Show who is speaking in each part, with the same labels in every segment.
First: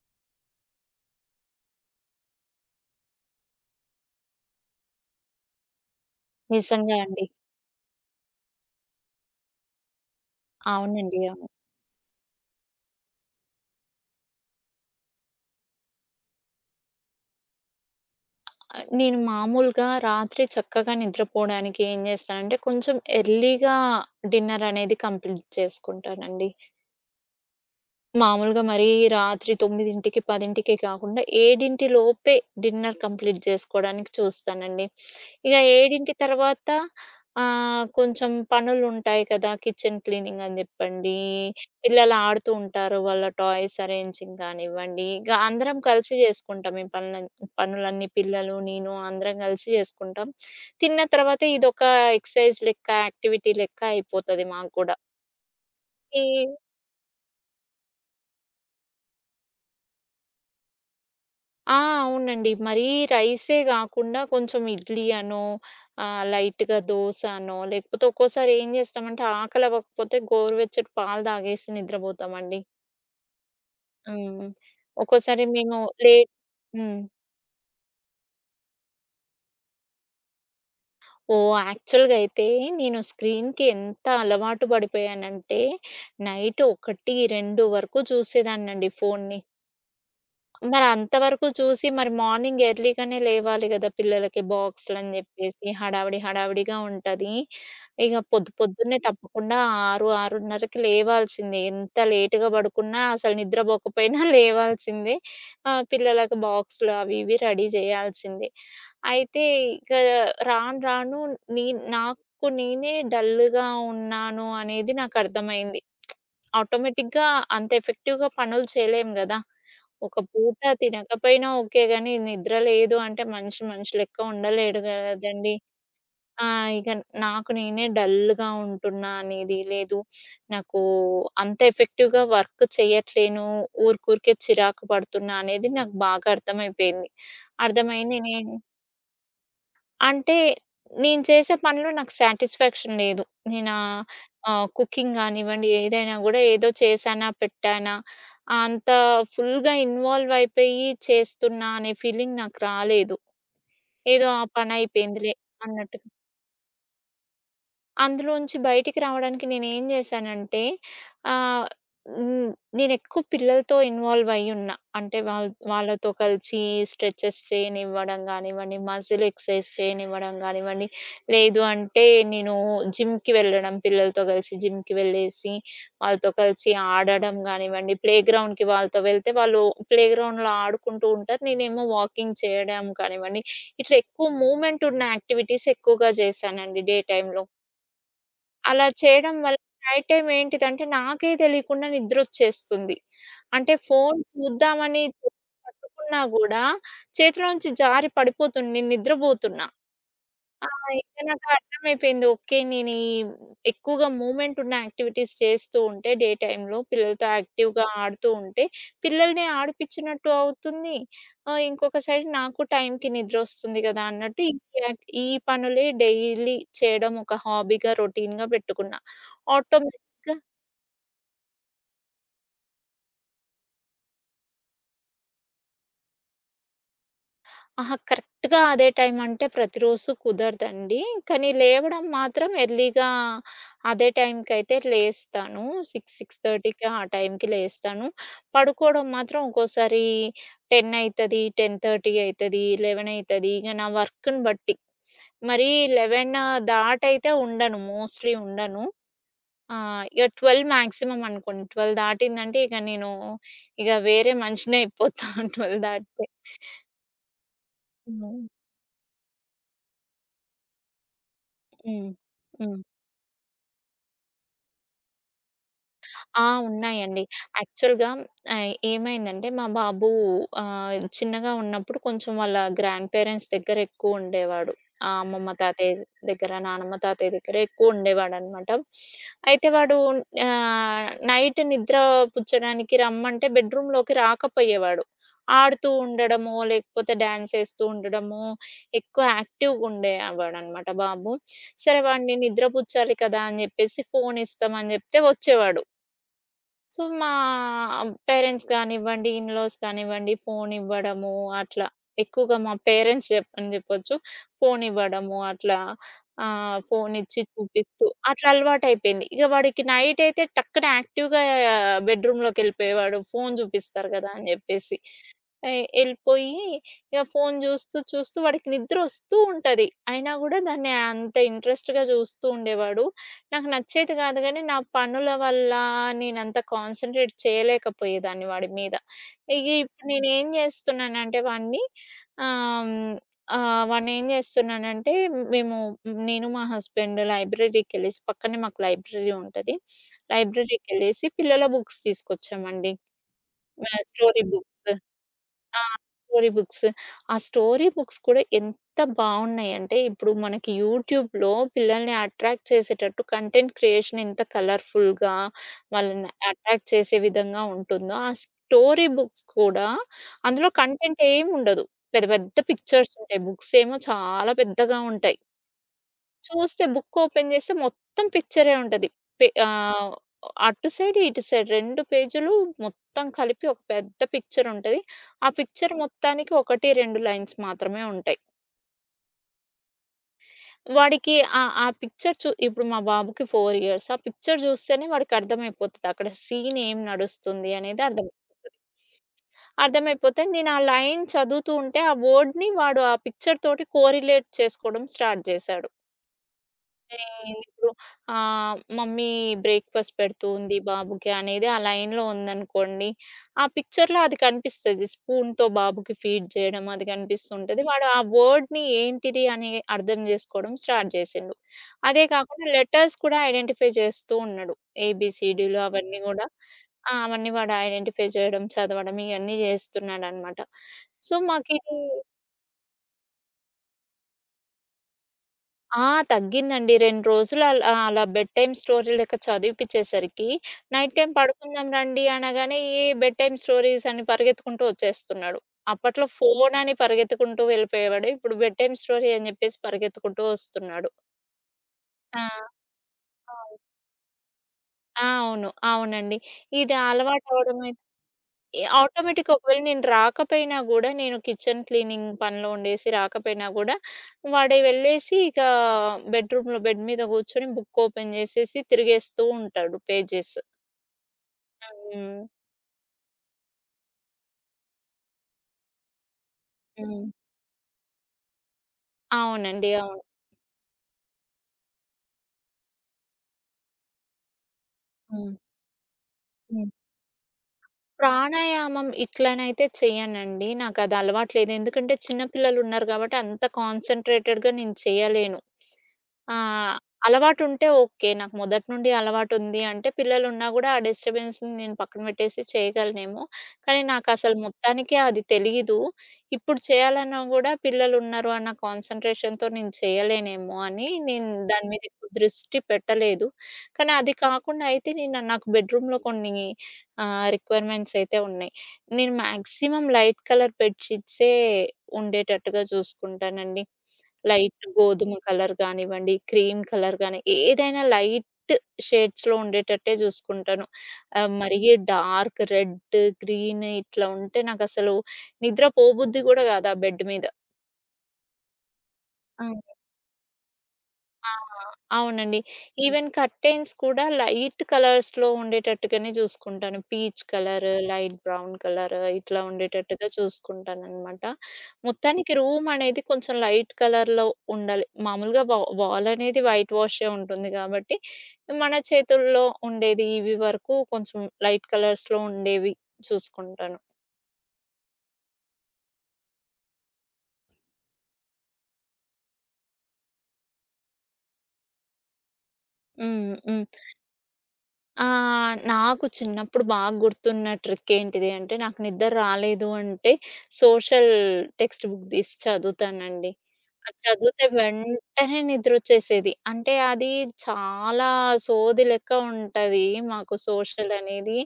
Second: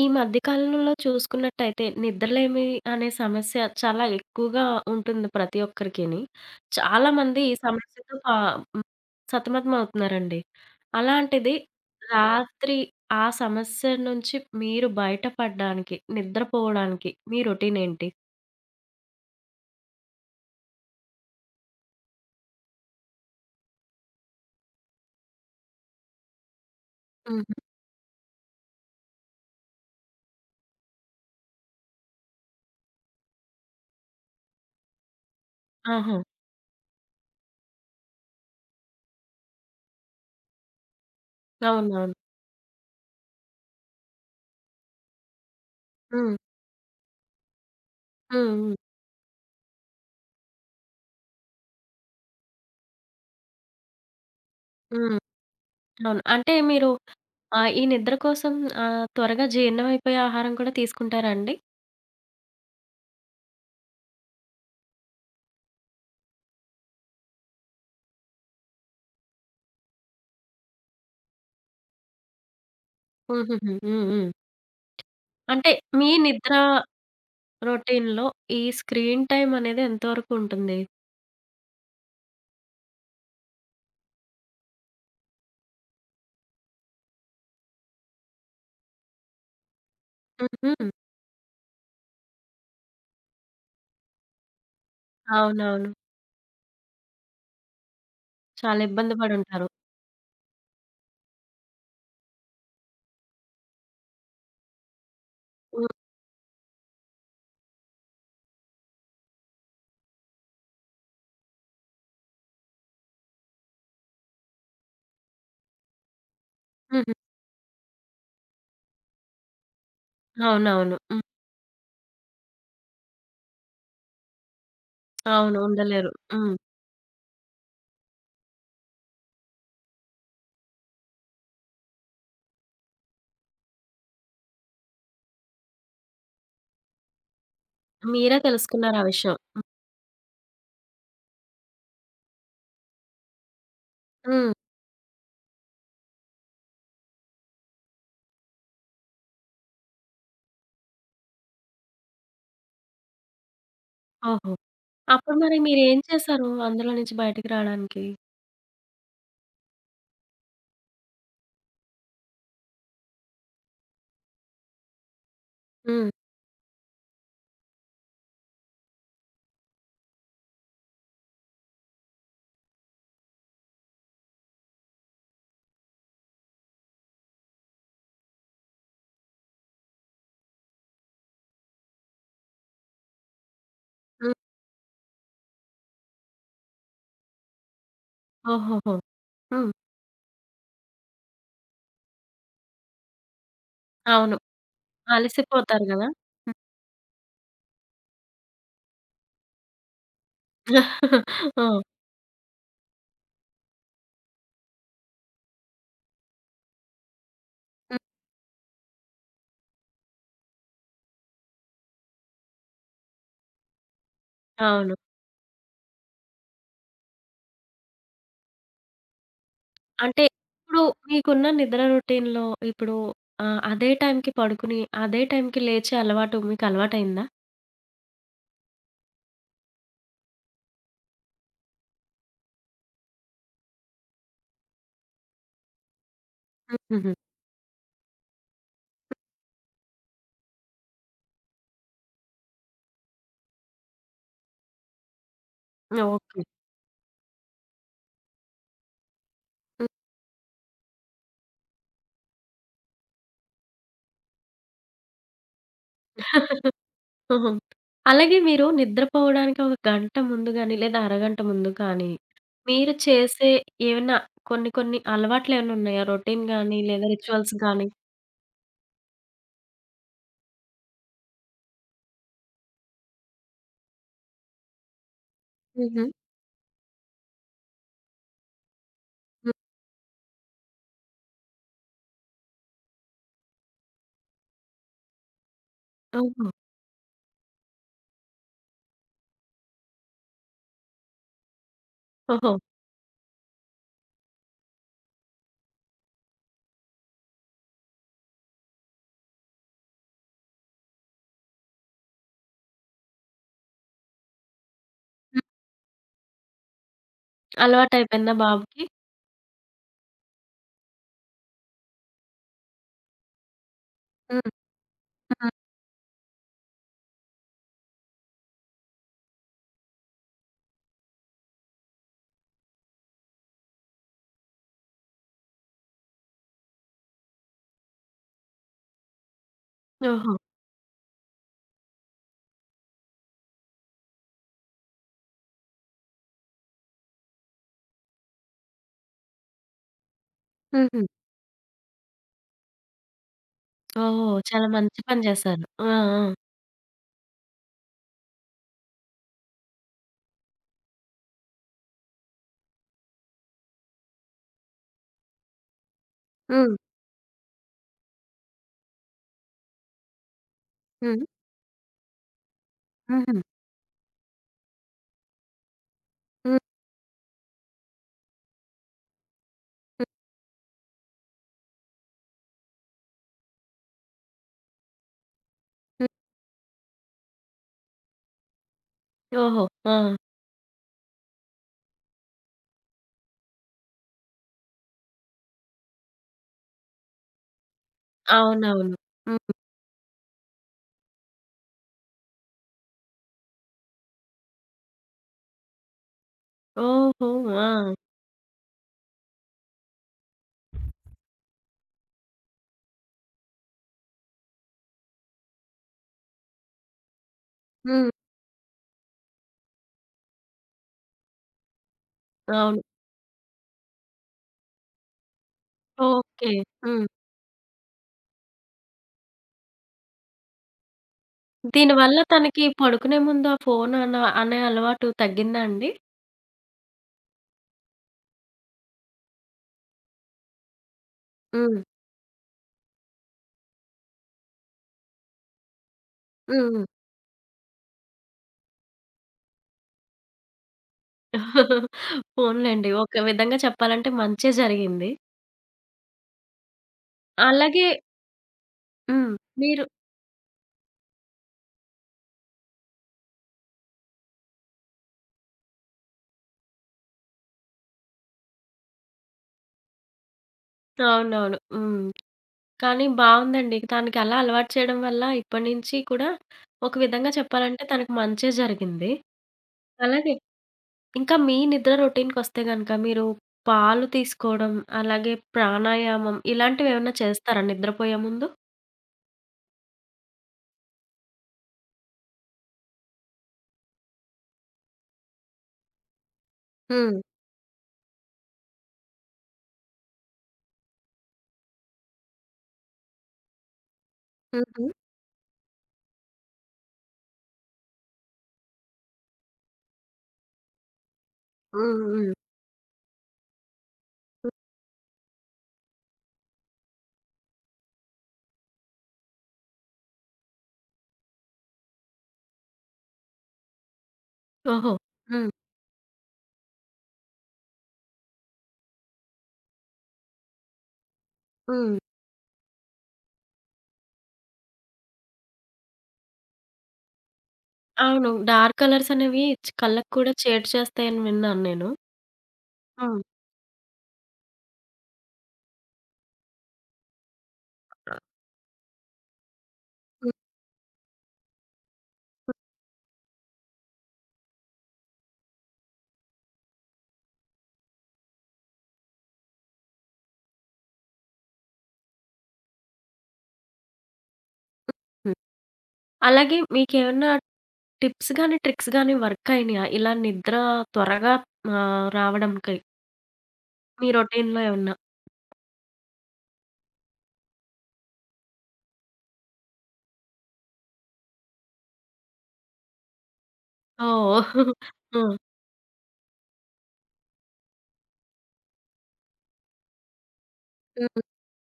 Speaker 1: ఈ మధ్య కాలంలో చూసుకున్నట్టయితే నిద్రలేమి అనే సమస్య చాలా ఎక్కువగా ఉంటుంది ప్రతి ఒక్కరికిని.
Speaker 2: నిజంగా అండి.
Speaker 1: చాలామంది ఈ సమస్యతో పా హ్మ్. సతమతమవుతున్నారండి.
Speaker 2: అవునండి. అవును.
Speaker 1: అలాంటిది, రాత్రి ఆ సమస్య నుంచి మీరు బయటపడడనికి నిద్రపోవడానికి మీ రొటీనేంటి?
Speaker 2: ఆహ్, నేను మామూలుగా రాత్రి చక్కగా నిద్రపోవడానికేం జేస్తానంటే, కొంచెం ఎర్లీగా డిన్నర్ అనేది కంప్లీట్ చేసుకుంటానండి.
Speaker 1: హుహు.
Speaker 2: మామూలుగా మరీ రాత్రి 9కి, 10కి కాకుండా ఏడింటిలోపే డిన్నర్ కంప్లీట్ చేసుకోవడానికి చూస్తానండి. ఇగ ఏడింటి
Speaker 1: ఓహో!
Speaker 2: తర్వాత ఆహ్, కొంచెం పనులుంటాయి కదా! కిచెన్ క్లీనింగ్ అని జెప్పండి,
Speaker 1: అవునవును.
Speaker 2: పిల్లలు ఆడుతూ ఉంటారు, వాళ్ళ టాయ్స్ అరేంజింగ్ కానివ్వండి, ఇక అందరం కలిసి
Speaker 1: హ్మ్.
Speaker 2: జేసుకుంటాం. ఈ పనులన్ పనులన్నీ
Speaker 1: హ్మ్.
Speaker 2: పిల్లలు,
Speaker 1: హ్మ్.
Speaker 2: నేను అందరం కలిసి చేసుకుంటాం. తిన్న తర్వాత ఇదొక ఎక్సర్‌సైజ్ లెక్క, యాక్టివిటీ లెక్క అయిపోతది మాకు కూడా.
Speaker 1: హ్మ్. అవును.
Speaker 2: ఈ
Speaker 1: అంటే మీరు ఆహ్, ఈ నిద్ర కోసం ఆహ్, త్వరగా జీర్ణమైపోయే ఆహారం కూడా తీసుకుంటారా అండి?
Speaker 2: ఆ! అవునండి. మరీ రైసే గాకుండా కొంచెం ఇడ్లీ అనో, ఆహ్, లైట్‌గా దోస అనో, లేకపోతే ఒక్కోసారేం జేస్తామంటే ఆకలి అవ్వకపోతే గోరువెచ్చట పాలు తాగేసి నిద్రపోతామండి.
Speaker 1: హుహుహు. హ్మ్. హ్మ్.
Speaker 2: హ్మ్. ఒక్కోసారి
Speaker 1: అంటే
Speaker 2: మేము
Speaker 1: మీ
Speaker 2: లేట్
Speaker 1: నిద్ర
Speaker 2: హ్మ్.
Speaker 1: రొటీన్‌లొ ఈ స్క్రీన్ టైమ్ అనేది ఎంతవరకు ఉంటుంది?
Speaker 2: ఓహ్! యాక్చువల్‌గా అయితే నేను స్క్రీన్‌కి ఎంత అలవాటు పడిపోయానంటే నైట్ 1, 2 వరకు చూసేదాన్నండి ఫోన్ని. మరి
Speaker 1: హుహు.
Speaker 2: అంతవరకు చూసి. మరి మార్నింగ్ ఎర్లీ గానే లేవాలి గదా! పిల్లలకి బాక్స్‌లు అని జెప్పేసి
Speaker 1: అవునవును.
Speaker 2: హడావిడి, హడావిడిగా ఉంటది. ఇక పొద్దు
Speaker 1: చాలా
Speaker 2: పొద్దున్నే
Speaker 1: ఇబ్బంది
Speaker 2: తప్పకుండా
Speaker 1: పడుంటారు.
Speaker 2: 6, 6:30కి లేవాల్సిందే. ఎంత లేట్‌గా పడుకున్నా. అసలు నిద్రపోకపోయినా లేవాల్సిందే. ఆహ్,
Speaker 1: హ్మ్.
Speaker 2: పిల్లలకి బాక్స్‌లు అవి ఇవి రెడీ చేయాల్సిందే. అయితే ఇక రాను రాను. నేను నాకు నేనే డల్లుగా ఉన్నాను అనేది నాకు అర్థమైంది.
Speaker 1: హుహు.
Speaker 2: ఆటోమేటిక్‌గా అంత ఎఫెక్టివ్‌గా పనులు చేయలేము గదా! ఒక పూట
Speaker 1: అవునవును. హ్మ్.
Speaker 2: తినకపోయినా ఓకే గానీ నిద్ర లేదు అంటే మనిషి, మనిషి లెక్క ఉండలేడు గదండీ.
Speaker 1: అవును ఉండలేరు.
Speaker 2: ఆ!
Speaker 1: హ్మ్.
Speaker 2: ఇగ నాకు నేనే డల్‌గా ఉంటున్నా అనేది లేదు. నాకు అంత ఎఫెక్టివ్‌గా వర్క్ చేయట్లేను. ఊరికూరికే చిరాకు పడుతున్నా అనేది నాకు బాగా అర్థమైపోయింది. అర్థమైంది
Speaker 1: మీరే
Speaker 2: నేను...
Speaker 1: తెలుసుకున్నారు ఆ విషయం? హ్మ్.
Speaker 2: అంటే నేను చేసే పనిలో నాకు సాటిస్ఫాక్షన్ లేదు. నేనా ఆహ్,
Speaker 1: హ్మ్.
Speaker 2: ఆహ్, కుకింగ్ కానివ్వండి. ఏదైనా కూడా ఏదో చేశానా పెట్టానా. అంత ఫుల్‌గా ఇన్వాల్వ్ అయిపోయి చేస్తున్నా అనే ఫీలింగ్ నాకు రాలేదు. ఏదో ఆ
Speaker 1: ఓహో!
Speaker 2: పనయిపోయిందిలే
Speaker 1: అప్పుడు మరి మీరు ఏం
Speaker 2: అన్నట్టు.
Speaker 1: చేశారు? అందులో నుంచి బయటికి రావడానికి?
Speaker 2: అందులోంచి బయటికి రావడానికి నేనుం జేశానంటే ఆహ్, హ్మ్. నేను ఎక్కువ పిల్లలతో ఇన్వాల్వ్ అయ్యున్నా. అంటే వాళ్ వాళ్ళతో
Speaker 1: హ్మ్.
Speaker 2: కలిసి స్ట్రెచెస్ చేయనివ్వడం కానివ్వండి, మసిల్ ఎక్సర్సైజ్ చేయనివ్వడం గానివ్వండి. లేదు అంటే నేను జిమ్‌కి వెళ్ళడం పిల్లలతో గలిసి జిమ్‌కి వెళ్ళేసి, వాళ్ళతో కలిసి ఆడడం గానివ్వండి, ప్లేగ్రౌండ్‌కి వాళ్ళతో వెళ్తే. వాళ్ళు ప్లేగ్రౌండ్‌లొ ఆడుకుంటూ ఉంటారు. నేనేమో వాకింగ్ చేయడం కానివ్వండి. ఇట్లా ఎక్కువ
Speaker 1: హ్మ్.
Speaker 2: మూవ్మెంట్ ఉన్న యాక్టివిటీస్ ఎక్కువగా జేశానండి. డే టైమ్‌లొ. అలా
Speaker 1: ఓహోహో!
Speaker 2: చేయడం వల్ల
Speaker 1: హ్మ్.
Speaker 2: నైట్ టైమ్ ఏంటిదంటే నాకే తెలియకుండా నిద్రొచ్చేస్తుంది. అంటే, ఫోను
Speaker 1: అవును.
Speaker 2: చూద్దామని
Speaker 1: అలసిపోతారు గదా!
Speaker 2: పట్టుకున్న
Speaker 1: హ్మ్.
Speaker 2: కూడా చేతిలోంచి జారి పడిపోతుంది. నేను నిద్రపోతున్నా. ఆ! ఇంకా
Speaker 1: ఆ!
Speaker 2: నాకర్థమైపోయింది. ఓకే నేను ఈ ఎక్కువగా మూవ్మెంట్ ఉన్న యాక్టివిటీస్ చేస్తూ ఉంటే, డే టైంలో పిల్లలతో యాక్టివ్‌గా
Speaker 1: హ్మ్.
Speaker 2: ఆడుతూ ఉంటే, పిల్లల్ని ఆడిపిచ్చినట్టు అవుతుంది. ఆహ్, ఇంకొక సైడ్ నాకు టైంకి నిద్రొస్తుంది గదా! అన్నట్టు ఈ యా
Speaker 1: అవును.
Speaker 2: ఈ పనులే డైలీ చేయడం ఒక హాబీగా, రొటీన్‌గా పెట్టుకున్నా.
Speaker 1: అంటే,
Speaker 2: ఆటోమేటిక్‌గా
Speaker 1: ఇప్పుడు మీకున్న నిద్ర రొటీన్‌లో ఇప్పుడు ఆహ్, అదే టైంకి పడుకుని అదే టైంకి లేచే అలవాటు మీకలవాటయిందా?
Speaker 2: అహా! కరెక్ట్‌గా అదే టైం అంటే, ప్రతిరోజు కుదరదండి. కానీ లేవడం మాత్రం ఎర్లీగా అదే టైంకయితే లేస్తాను. 6, 6:30కి ఆ
Speaker 1: హుహుహు.
Speaker 2: టైంకి లేస్తాను. పడుకోవడం మాత్రం ఒక్కోసారి 10 అయితది, 10:30 అయితది. 11 అయితది. ఇగ నా వర్క్‌ని బట్టి. మరి 11
Speaker 1: ఓకే.
Speaker 2: దాటైతే అయితే ఉండను, మోస్ట్లీ ఉండను.
Speaker 1: హ్మ్.
Speaker 2: ఆహ్, ఇగ 12 మాక్సిమమ్ అనుకోండి. 12 దాటిందంటే ఇగ నేను ఇగ వేరే మనిషినయిపోతా 12 దాటితే.
Speaker 1: ఓహో! అలాగే
Speaker 2: హ్మ్.
Speaker 1: మీరు నిద్రపోవడానికి ఒక గంట ముందు గానీ, లేదా అరగంట ముందు
Speaker 2: హ్మ్.
Speaker 1: కానీ
Speaker 2: హ్మ్.
Speaker 1: మీరు చేసే ఏమన్నా కొన్ని కొన్ని అలవాట్లేమన్నా ఉన్నాయా?
Speaker 2: ఆ!
Speaker 1: రొటీన్ గానీ లేదా
Speaker 2: ఉన్నాయండి.
Speaker 1: రిచ్యువల్స్ గాని?
Speaker 2: యాక్చువల్‌గా ఆహ్, ఏమైందంటే, మా బాబు ఆహ్, చిన్నగా ఉన్నప్పుడు కొంచెం వాళ్ళ గ్రాండ్ పేరెంట్స్ దగ్గరెక్కువ ఉండేవాడు. ఆహ్, అమ్మమ్మ తాతయ్య
Speaker 1: హుహు.
Speaker 2: దగ్గర, నానమ్మ, తాతయ్య దగ్గర ఎక్కువ ఉండేవాడనమాట.
Speaker 1: హ్మ్.
Speaker 2: అయితే వాడు ఆహ్, నైట్ నిద్ర పుచ్చడానికి రమ్మంటే బెడ్రూమ్‌లోకి రాకపోయేవాడు. ఆడుతూ
Speaker 1: ఓహో!
Speaker 2: ఉండడమో, లేకపోతే డ్యాన్స్ చేస్తూ ఉండడమో ఎక్కువ యాక్టివ్‌గా ఉండేవాడనమాట బాబు. సరే వాడిని
Speaker 1: ఓహో!
Speaker 2: నిద్ర పుచ్చాలి కదా! అని జెప్పేసి ఫోనిస్తాం అని చెప్తే వచ్చేవాడు. సో, మా పేరెంట్స్ గానివ్వండి, ఇన్‌లాస్ కానివ్వండి ఫోనివ్వడము అట్లా, ఎక్కువగా మా పేరెంట్స్ చెప్ప అని చెప్పొచ్చు ఫోనివ్వడము
Speaker 1: హ్మ్.
Speaker 2: అట్లా ఆహ్, ఫోనిచ్చి చూపిస్తూ
Speaker 1: అలవాటైపోయిందా
Speaker 2: అట్లా
Speaker 1: బాబుకి?
Speaker 2: అలవాటైపోయింది. ఇక వాడికి నైటయితే టక్కన యాక్టివ్‌గా బెడ్‌రూమ్‌లోకెళ్ళిపోయేవాడు ఫోను చూపిస్తారు కదా అని
Speaker 1: హ్మ్.
Speaker 2: చెప్పేసి.
Speaker 1: హ్మ్.
Speaker 2: ఎ ఎళ్ళిపోయి ఇక ఫోను చూస్తూ, చూస్తూ వాడికి నిద్రొస్తూ ఉంటది, అయినా కూడా దాన్ని అంత ఇంట్రెస్ట్‌గా చూస్తూ ఉండేవాడు. నాకు నచ్చేది కాదు కానీ, నా పనుల వల్ల నేనంత కాన్సంట్రేట్ చేయలేకపోయేదాన్ని వాడి మీద. ఇగ ఇప్పుడు
Speaker 1: ఓహో!
Speaker 2: నేనేం చేస్తున్నానంటే వాడిని ఆహ్, హ్మ్ ఆహ్, వాన్నేం చేస్తున్నానంటే మేము నేను, మా హస్బెండు లైబ్రరీకెళ్ళెసి పక్కనే మాకు లైబ్రరీ ఉంటది.
Speaker 1: హుహు.
Speaker 2: లైబ్రరీకెళ్ళేసి పిల్లల బుక్స్ తీసుకొచ్చామండి. ఆ!
Speaker 1: ఓహో!
Speaker 2: స్టోరీ
Speaker 1: చాలా
Speaker 2: బుక్సు.
Speaker 1: మంచి పని చేశారు.
Speaker 2: ఆ!
Speaker 1: ఆ! ఆ!
Speaker 2: Story books. ఆ స్టోరీ బుక్స్ కూడా ఎంత బాగున్నాయంటే, ఇప్పుడు మనకి యూట్యూబ్‌లో పిల్లల్ని అట్రాక్ట్ చేసేటట్టు కంటెంట్ క్రియేషన్ ఎంత కలర్‌ఫుల్‌గా, వాళ్ళని
Speaker 1: హ్మ్.
Speaker 2: అట్రాక్ట్ చేసే విధంగా ఉంటుందో, ఆ స్టోరీ బుక్స్ కూడా, అందులో
Speaker 1: హ్మ్.
Speaker 2: కంటెంటేముండదు. పెద్ద, పెద్ద పిక్చర్సుంటాయి.
Speaker 1: హుహు.
Speaker 2: బుక్స్ ఏమో చాలా పెద్దగా ఉంటాయి.
Speaker 1: హ్మ్.
Speaker 2: చూస్తే, బుక్ ఓపెన్ చేస్తే మొత్తం పిక్చరే ఉంటది. పె
Speaker 1: హ్మ్.
Speaker 2: ఆహ్, అటు సైడ్, ఇటు సైడ్ 2 పేజీలు మొత్తం కలిపి ఒక పెద్ద పిక్చరుంటది. ఆ పిక్చర్
Speaker 1: హ్మ్.
Speaker 2: మొత్తానికి 1, 2 లైన్స్ మాత్రమే ఉంటాయి.
Speaker 1: ఓహో! ఆ!
Speaker 2: వాడికి ఆహ్, ఆ పిక్చర్ చూ ఇప్పుడు మా బాబుకి 4 ఇయర్స్. ఆ పిక్చర్ జూస్తేనే వాడికర్థమైపోతది. అక్కడ సీన్ ఏం నడుస్తుంది అనేదర్థమవుతుంది.
Speaker 1: అవునవును. హ్మ్, హ్మ్.
Speaker 2: అర్థమైపోతే నేను ఆ లైన్ చదువుతూ ఉంటే, ఆ వర్డ్‌ని వాడు ఆ పిక్చర్ తోటి కోరిలేట్ చేసుకోవడం స్టార్ట్ జేశాడు.
Speaker 1: ఓహో!
Speaker 2: నేను ఇప్పుడు
Speaker 1: ఆ!
Speaker 2: ఆహ్, మమ్మీ బ్రేక్ఫాస్ట్ పెడుతూ ఉంది బాబుకి అనేది ఆ లైన్‌లో ఉందనుకోండి. ఆ పిక్చర్‌లో అది కనిపిస్తది. స్పూన్‌తో బాబుకి ఫీడ్ చేయడం. అది కనిపిస్తూ ఉంటది. వాడు
Speaker 1: హ్మ్.
Speaker 2: ఆ వర్డ్‌ని ఏంటిది అని అర్థం జేసుకోవడం స్టార్ట్ జేసిండు. అదే కాకుండా
Speaker 1: అవును.
Speaker 2: లెటర్స్ కూడా ఐడెంటిఫై జేస్తూ ఉన్నాడు. ఏబీసీడిలు అవన్నీ కూడా.
Speaker 1: ఓకెే. హ్మ్.
Speaker 2: ఆ అవన్నీ వాడు ఐడెంటిఫై చేయడం, చదవడం ఇయన్నీ జేస్తున్నాడనమాట. సో, మాకిది
Speaker 1: దీనివల్ల తనకి పడుకునే ముందు ఆ ఫోను అన అనే అలవాటు తగ్గిందా అండి?
Speaker 2: ఆ! తగ్గిందండి. 2 రోజులు అలా అలా బెడ్ టైమ్ స్టోరీ లెక్క చదివిపచ్చేసరికి. నైట్ టైమ్
Speaker 1: హ్మ్.
Speaker 2: పడుకుందాం రండి అనగానే. ఏ బెడ్ టైమ్ స్టోరీస్ అని పరిగెత్తుకుంటూ వచ్చేస్తున్నాడు. అప్పట్లో ఫోను
Speaker 1: హుహు.
Speaker 2: అని పరిగెత్తుకుంటూ వెళ్ళిపోయేవాడు. ఇప్పుడు బెడ్ టైమ్ స్టోరీ అని జెప్పేసి పరిగెత్తుకుంటూ వస్తున్నాడు. ఆ!
Speaker 1: పోనిలెండి. ఒక విధంగా
Speaker 2: అవును.
Speaker 1: చెప్పాలంటే మంచే జరిగింది.
Speaker 2: ఆ! అవును. అవునండి. ఇది అలవాటు
Speaker 1: అలాగే
Speaker 2: అవ్వడమై ఈ
Speaker 1: హ్మ్.
Speaker 2: ఆటోమేటిక్‌గా ఒకవేళ
Speaker 1: మీరు
Speaker 2: నేను రాకపోయినా కూడా, నేను కిచెన్ క్లీనింగ్ పనిలో ఉండేసి రాకపోయినా గూడా, వాాడే వెళ్ళేసి ఇకా బెడ్రూమ్‌లో, బెడ్ మీద కూర్చొని బుక్ ఓపెన్ జేసేసి తిరిగేస్తూ ఉంటాడు. పేజెస్.
Speaker 1: అవునవును. హ్మ్.
Speaker 2: హ్మ్.
Speaker 1: కానీ బావుందండి. తనకలా అలవాటు చేయడం వల్ల ఇప్పడి నుంచి కూడా ఒక విధంగా
Speaker 2: హ్మ్.
Speaker 1: చెప్పాలంటే తనకు మంచే జరిగింది.
Speaker 2: అవునండి. అవును.
Speaker 1: అలాగే ఇంకా మీ నిద్ర రొటీన్‌కొస్తే గనుక మీరు పాలు తీసుకోవడం అలాగే
Speaker 2: హ్మ్.
Speaker 1: ప్రాణాయామం
Speaker 2: హ్మ్.
Speaker 1: ఇలాంటివేమన్నా చేస్తారా నిద్రపోయే ముందు?
Speaker 2: ప్రాణాయామం ఇట్లనైతే చేయనండి. నాకది అలవాటు లేదు. ఎందుకంటే చిన్న పిల్లలున్నారు కాబట్టి అంత కాన్సంట్రేటెడ్‌గా నేను చేయలేను. ఆ!
Speaker 1: హ్మ్.
Speaker 2: అలవాటుంటే ఓకే. నాకు మొదటి నుండి అలవాటుంది అంటే పిల్లలున్నా కూడా ఆ డిస్టర్బెన్స్‌ని నేను పక్కన పెట్టేసి చేయగలనేమో. కానీ నాకసలు
Speaker 1: హుహు.
Speaker 2: మొత్తానికే అది తెలీదు. ఇప్పుడు చేయాలన్నా గూడా పిల్లలున్నారు అన్న కాన్సంట్రేషన్‌తో నేను చేయలేనేమో అని నేను దాని మీద
Speaker 1: హ్మ్.
Speaker 2: ఎక్కువ
Speaker 1: హ్మ్.
Speaker 2: దృష్టి పెట్టలేదు. కానీ అది
Speaker 1: హ్.
Speaker 2: కాకుండా అయితే నేను నాకు బెడ్రూమ్‌లో కొన్ని ఆహ్, రిక్వైర్మెంట్స్ అయితే ఉన్నాయి. నేను మాక్సిమం లైట్ కలర్ బెడ్ షీట్సే ఉండేటట్టుగా చూసుకుంటానండి. లైట్
Speaker 1: ఓహో!
Speaker 2: గోధుమ
Speaker 1: హ్మ్.
Speaker 2: కలర్ కానివ్వండి, క్రీమ్ కలర్ కాని ఏదైనా లైట్ షేడ్స్‌లో ఉండేటట్టే చూసుకుంటాను. ఆహ్, మరి
Speaker 1: హ్మ్.
Speaker 2: డార్క్ రెడ్, గ్రీన్ ఇట్లా ఉంటే నాకసలు నిద్ర పోబుద్ధి కూడా గాదా బెడ్ మీద.
Speaker 1: అవును. డార్క్ కలర్స్ అనేవి చ్
Speaker 2: ఆ!
Speaker 1: కళ్ళకి కూడా చేటు చేస్తాయని
Speaker 2: ఆ!
Speaker 1: విన్నాను
Speaker 2: ఆ!
Speaker 1: నేను.
Speaker 2: అవునండి.
Speaker 1: ఆ!
Speaker 2: ఈవెన్ కర్టైన్స్ కూడా లైట్ కలర్స్‌లో ఉండేటట్టుగానే చూసుకుంటాను. Peach colour, light brown colour ఇట్లా ఉండేటట్టుగా
Speaker 1: హ్మ్.
Speaker 2: చూసుకుంటాననమాట.
Speaker 1: హ్మ్.
Speaker 2: మొత్తానికి రూమ్ అనేది కొంచెం లైట్ కలర్‌లో ఉండాలి. మామూలుగా వా వాలనేది వైట్ వాషే ఉంటుంది గాబట్టి, మన చేతుల్లో ఉండేది ఇవి వరకు కొంచెం లైట్ కలర్స్‌లో ఉండేవి చూసుకుంటాను.
Speaker 1: హ్మ్. హ్మ్. అలాగే మీకేమన్నా టిప్స్ గాని, ట్రిక్స్ గాని వర్క్ అయినియా? ఇలా నిద్ర త్వరగా ఆహ్, రావడంకి.
Speaker 2: హ్మ్. హ్మ్.
Speaker 1: మీ రొటీన్‌లో ఏమన్నా?
Speaker 2: ఆ! నాకు చిన్నప్పుడు బాగా గుర్తున్న ట్రికేంటిది అంటే, నాకు నిద్ర రాలేదు అంటే సోషల్ టెక్స్ట్ బుక్ దీసి చదువుతానండి. అది
Speaker 1: ఓహ్!
Speaker 2: చదువితే
Speaker 1: హ్మ్.
Speaker 2: వెంటనే నిద్రొచ్చేసేది. అంటే, అది చాలా సోది లెక్క ఉంటది మాకు
Speaker 1: హ్మ్,
Speaker 2: సోషల్
Speaker 1: హ్మ్.
Speaker 2: అనేది.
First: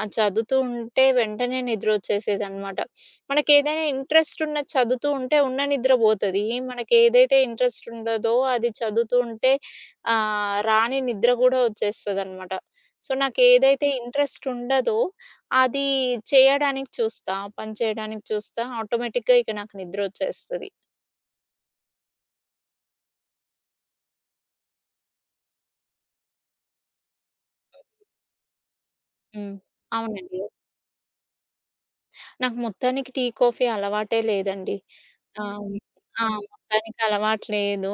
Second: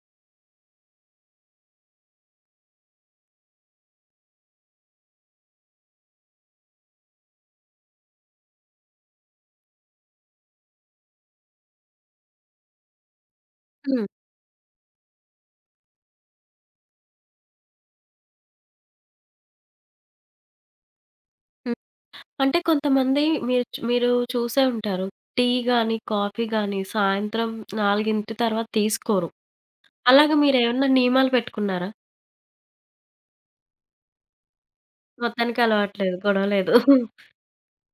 Speaker 2: అది చదువుతూ ఉంటే వెంటనే నిద్రొచ్చేసేదనమాట. మనకేదైనా ఇంట్రెస్ట్ ఉన్నది చదువుతూ ఉంటే, ఉన్న నిద్ర బోతది. మనకేదైతే ఇంట్రెస్ట్ ఉండదో అది చదువుతూ ఉంటే ఆహ్, రాని నిద్ర గూడా వచ్చేస్తదనమాట. సో, నాకేదైతే
Speaker 1: హ్మ్.
Speaker 2: ఇంట్రెస్ట్ ఉండదో అది చేయడానికి చూస్తా. ఆ పని చేయడానికి చూస్తా. ఆటోమేటిక్‌గా ఇక నాకు నిద్రొచ్చేస్తది.
Speaker 1: హ్మ్. అంటే, కొంతమంది మీరు చ్ మీరు చూసే ఉంటారు. టీ గాని, కాఫీ గాని సాయంత్రం
Speaker 2: హ్మ్.
Speaker 1: 4 తర్వాత తీసుకోరు.
Speaker 2: హ్మ్.
Speaker 1: అలాగ
Speaker 2: అవునండి.
Speaker 1: మీరేమన్నా నియమాలు పెట్టుకున్నారా?
Speaker 2: నాకు మొత్తానికి టీ, కాఫీ అలవాటే లేదండి.
Speaker 1: మొత్తానికి
Speaker 2: అవును.
Speaker 1: అలవాట్లేదు.
Speaker 2: ఆ!
Speaker 1: గొడవలేదు.
Speaker 2: దానికలవాటు లేదు.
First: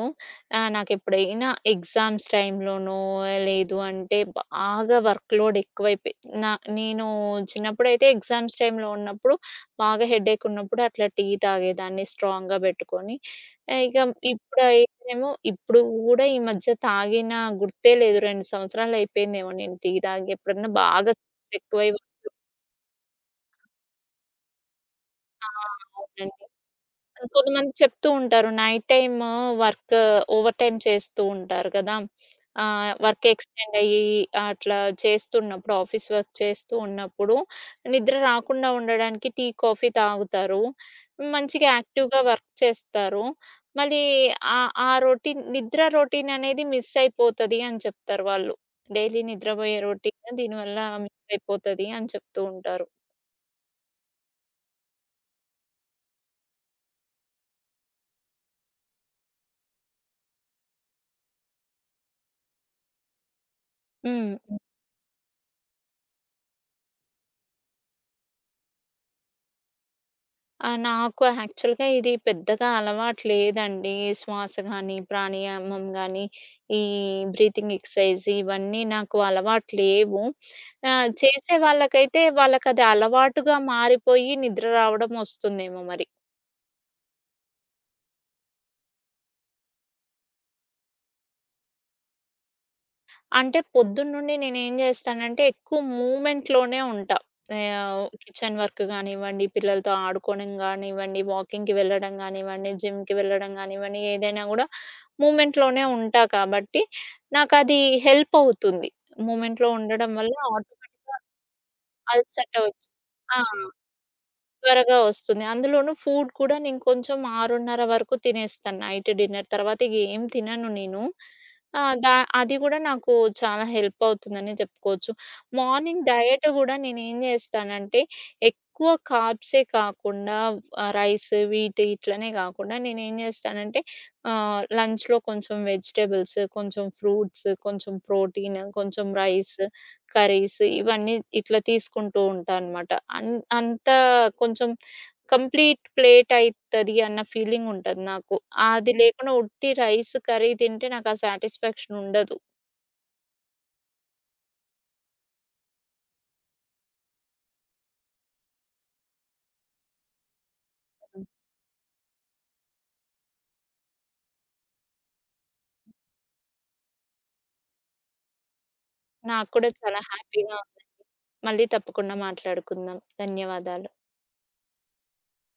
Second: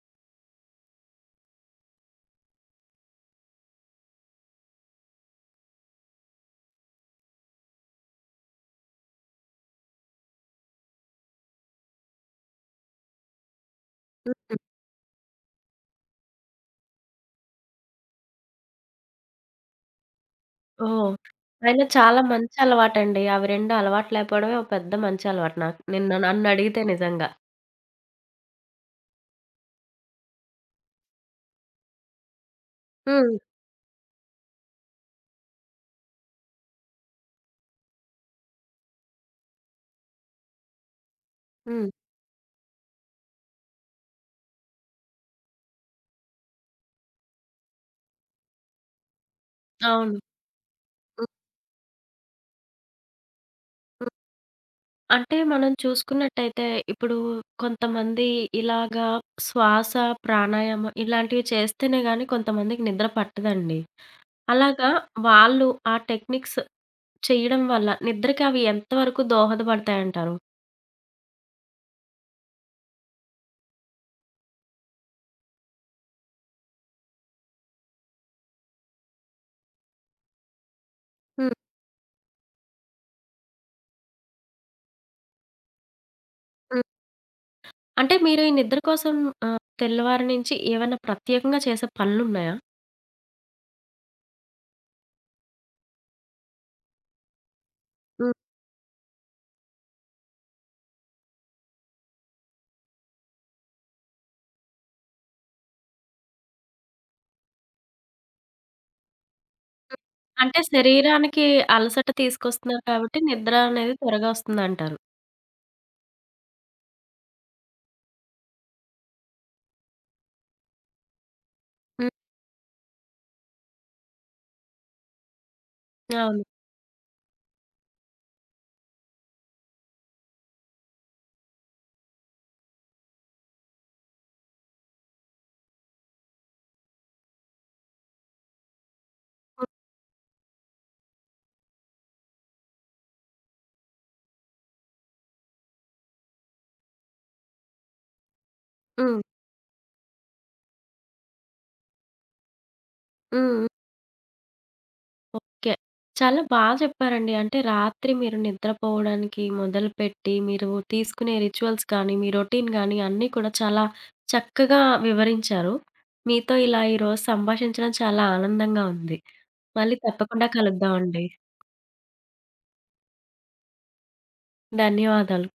Speaker 2: ఆహ్, నాకెప్పుడైనా ఎగ్జామ్స్ టైంలోనో, లేదు అంటే, బాగా వర్క్‌లోడ్ ఎక్కువైపోయి నా నేను చిన్నప్పుడైతే ఎగ్జామ్స్ టైంలో ఉన్నప్పుడు బాగా హెడ్‌యెక్ ఉన్నప్పుడు అట్లా టీ తాగేదాన్ని స్ట్రాంగ్‌గా పెట్టుకొని. ఆహ్, ఇక
Speaker 1: హుహు.
Speaker 2: ఇప్పుడైతే ఏమో ఇప్పుడు గూడా ఈ మధ్య తాగిన గుర్తే లేదు, 2 సంవత్సరాలైపోయిందేమో నేను టీ తాగి, ఎప్పుడన్నా
Speaker 1: ఓహ్!
Speaker 2: బాగా స్ట్రెస్
Speaker 1: అయినా
Speaker 2: ఎక్కువైనప్పుడు
Speaker 1: చాలా మంచలవాటండి. అవి 2 అలవాటు లేకపోవడమే ఒక పెద్ద
Speaker 2: ఆ!
Speaker 1: మంచలవాటు నాకు. నిన్ను
Speaker 2: అవునండి.
Speaker 1: నన్నడిగితే నిజంగా.
Speaker 2: కొంతమంది చెప్తూ ఉంటారు. Night time work over time చేస్తూ ఉంటారు కదా! ఆహ్, వర్క్
Speaker 1: హ్మ్.
Speaker 2: ఎక్స్‌టెండయ్యి అట్లా చేస్తూ ఉన్నప్పుడు ఆఫీస్ వర్క్ చేస్తూ ఉన్నప్పుడు నిద్ర రాకుండా ఉండడానికి టీ, కాఫీ తాగుతారు. మంచిగా
Speaker 1: హ్మ్.
Speaker 2: యాక్టివ్‌గా వర్క్ చేస్తారు. మళ్ళీ ఆహ్, ఆ రొటీన్ నిద్ర రొటీననేది మిసైపోతది అని చెప్తారు వాళ్ళు. డైలీ నిద్రపోయే
Speaker 1: అవును.
Speaker 2: రొటీన్ దీనివల్ల
Speaker 1: హ్మ్.
Speaker 2: మిసైపోతది అని చెప్తూ ఉంటారు.
Speaker 1: హ్మ్. అంటే, మనం చూసుకున్నట్టయితే ఇప్పుడు కొంతమంది ఇలాగా శ్వాస, ప్రాణాయామం ఇలాంటివి చేస్తేనే గానీ, కొంతమందికి నిద్ర పట్టదండి.
Speaker 2: హుహు.
Speaker 1: అలాగా వాళ్ళు ఆ టెక్నిక్స్ చేయడం వల్ల నిద్రకి అవి ఎంత వరకు దోహదపడతాయంటారు?
Speaker 2: ఆహ్, నాకు యాక్చువల్‌గా ఇది పెద్దగా అలవాటు లేదండి. శ్వాస గాని, ప్రాణాయమం గానీ, ఈ బ్రీతింగ్ ఎక్సర్సైజ్ ఇవన్నీ నాకు అలవాటు లేవు. ఆహ్,
Speaker 1: హ్మ్.
Speaker 2: చేసే వాళ్ళకైతే వాళ్ళకది అలవాటుగా మారిపోయి నిద్ర రావడం ఒస్తుందేమో మరి.
Speaker 1: హ్మ్. అంటే, మీరు ఈ నిద్ర కోసం ఆహ్, తెల్లవారి నుంచి ఏవైనా ప్రత్యేకంగా చేసే పనులున్నాయా?
Speaker 2: అంటే, పొద్దున్నుండి నేనేం జేస్తానంటే ఎక్కువ మూమెంట్‌‌లోనే ఉంటా. ఆహ్,
Speaker 1: హ్మ్.
Speaker 2: కిచెన్ వర్క్ గానివ్వండి, పిల్లలతో ఆడుకోడం గానివ్వండి, వాకింగ్‌కి వెళ్ళడం గానివ్వండి, జిమ్‌కి వెళ్ళడం గానివ్వండి, ఏదైనా గూడా మూమెంట్‌‌లోనే ఉంటా కాబట్టి, నాకది హెల్ప్ అవుతుంది. మూమెంట్‌లో
Speaker 1: హ్మ్.
Speaker 2: ఉండడం వల్ల
Speaker 1: అంటే,
Speaker 2: ఆటోమేటిక్‌‌గా
Speaker 1: శరీరానికి అలసట
Speaker 2: అలసట
Speaker 1: తీసుకొస్తున్నారు
Speaker 2: ఒచ్చి
Speaker 1: కాబట్టి,
Speaker 2: ఆ!
Speaker 1: నిద్ర అనేది త్వరగా
Speaker 2: త్వరగా
Speaker 1: వస్తుందంటారు.
Speaker 2: ఒస్తుంది. అందులోను ఫూడ్ కూడా నేను కొంచెం 6:30 వరకు తినేస్తాను. నైట్ డిన్నర్ తర్వాత ఇగేం తినను నేను. ఆహ్,
Speaker 1: హ్మ్.
Speaker 2: దా అది గూడా నాకు చాలా హెల్పవుతుందనే చెప్పుకోవచ్చు. మార్నింగ్
Speaker 1: అవును.
Speaker 2: డైట్ గూడా నేనేం జేస్తానంటే ఎక్కువ కార్బ్స్ కాకుండా, ఆ రైస్ వీటి ఇట్లనే కాకుండా, నేనేం జేస్తానంటే ఆహ్, లంచ్‌లో కొంచెం వెజిటబుల్స్, కొంచెం ఫ్రూట్స్, కొంచెం ప్రోటీన్, కొంచెం రైస్,
Speaker 1: హ్మ్.
Speaker 2: కర్రీస్ ఇవన్నీ ఇట్లా తీసుకుంటూ ఉంటానమాట. అన్ అంతా కొంచెం కంప్లీట్ ప్లేట్ అయితది అన్న ఫీలింగ్ ఉంటది నాకు. ఆహ్, అది
Speaker 1: హ్మ్.
Speaker 2: లేకుండా ఉట్టి రైస్ కర్రీ తింటే నాకు ఆ సాటిస్ఫాక్షనుండదు.
Speaker 1: హ్మ్. ఓకే. చాలా బా చెప్పారండి. అంటే, రాత్రి మీరు నిద్రపోవడానికి మొదలుపెట్టి, మీరు
Speaker 2: ఆ!
Speaker 1: తీసుకునే రిచ్యువల్స్ కానీ, మీ రొటీన్ గాని, అన్నీ కూడా చాలా చక్కగా వివరించారు. మీతో ఇలా ఈరోజు సంభాషించడం చాలా ఆనందంగా ఉంది.
Speaker 2: నాకు కూడా
Speaker 1: మళ్ళీ
Speaker 2: చాలా
Speaker 1: తప్పకుండా
Speaker 2: హ్యాపీగా ఉంది.
Speaker 1: కలుద్దామండి.
Speaker 2: మళ్ళీ తప్పకుండా మాట్లాడుకుందాం. ధన్యవాదాలు.
Speaker 1: ధన్యవాదాలు.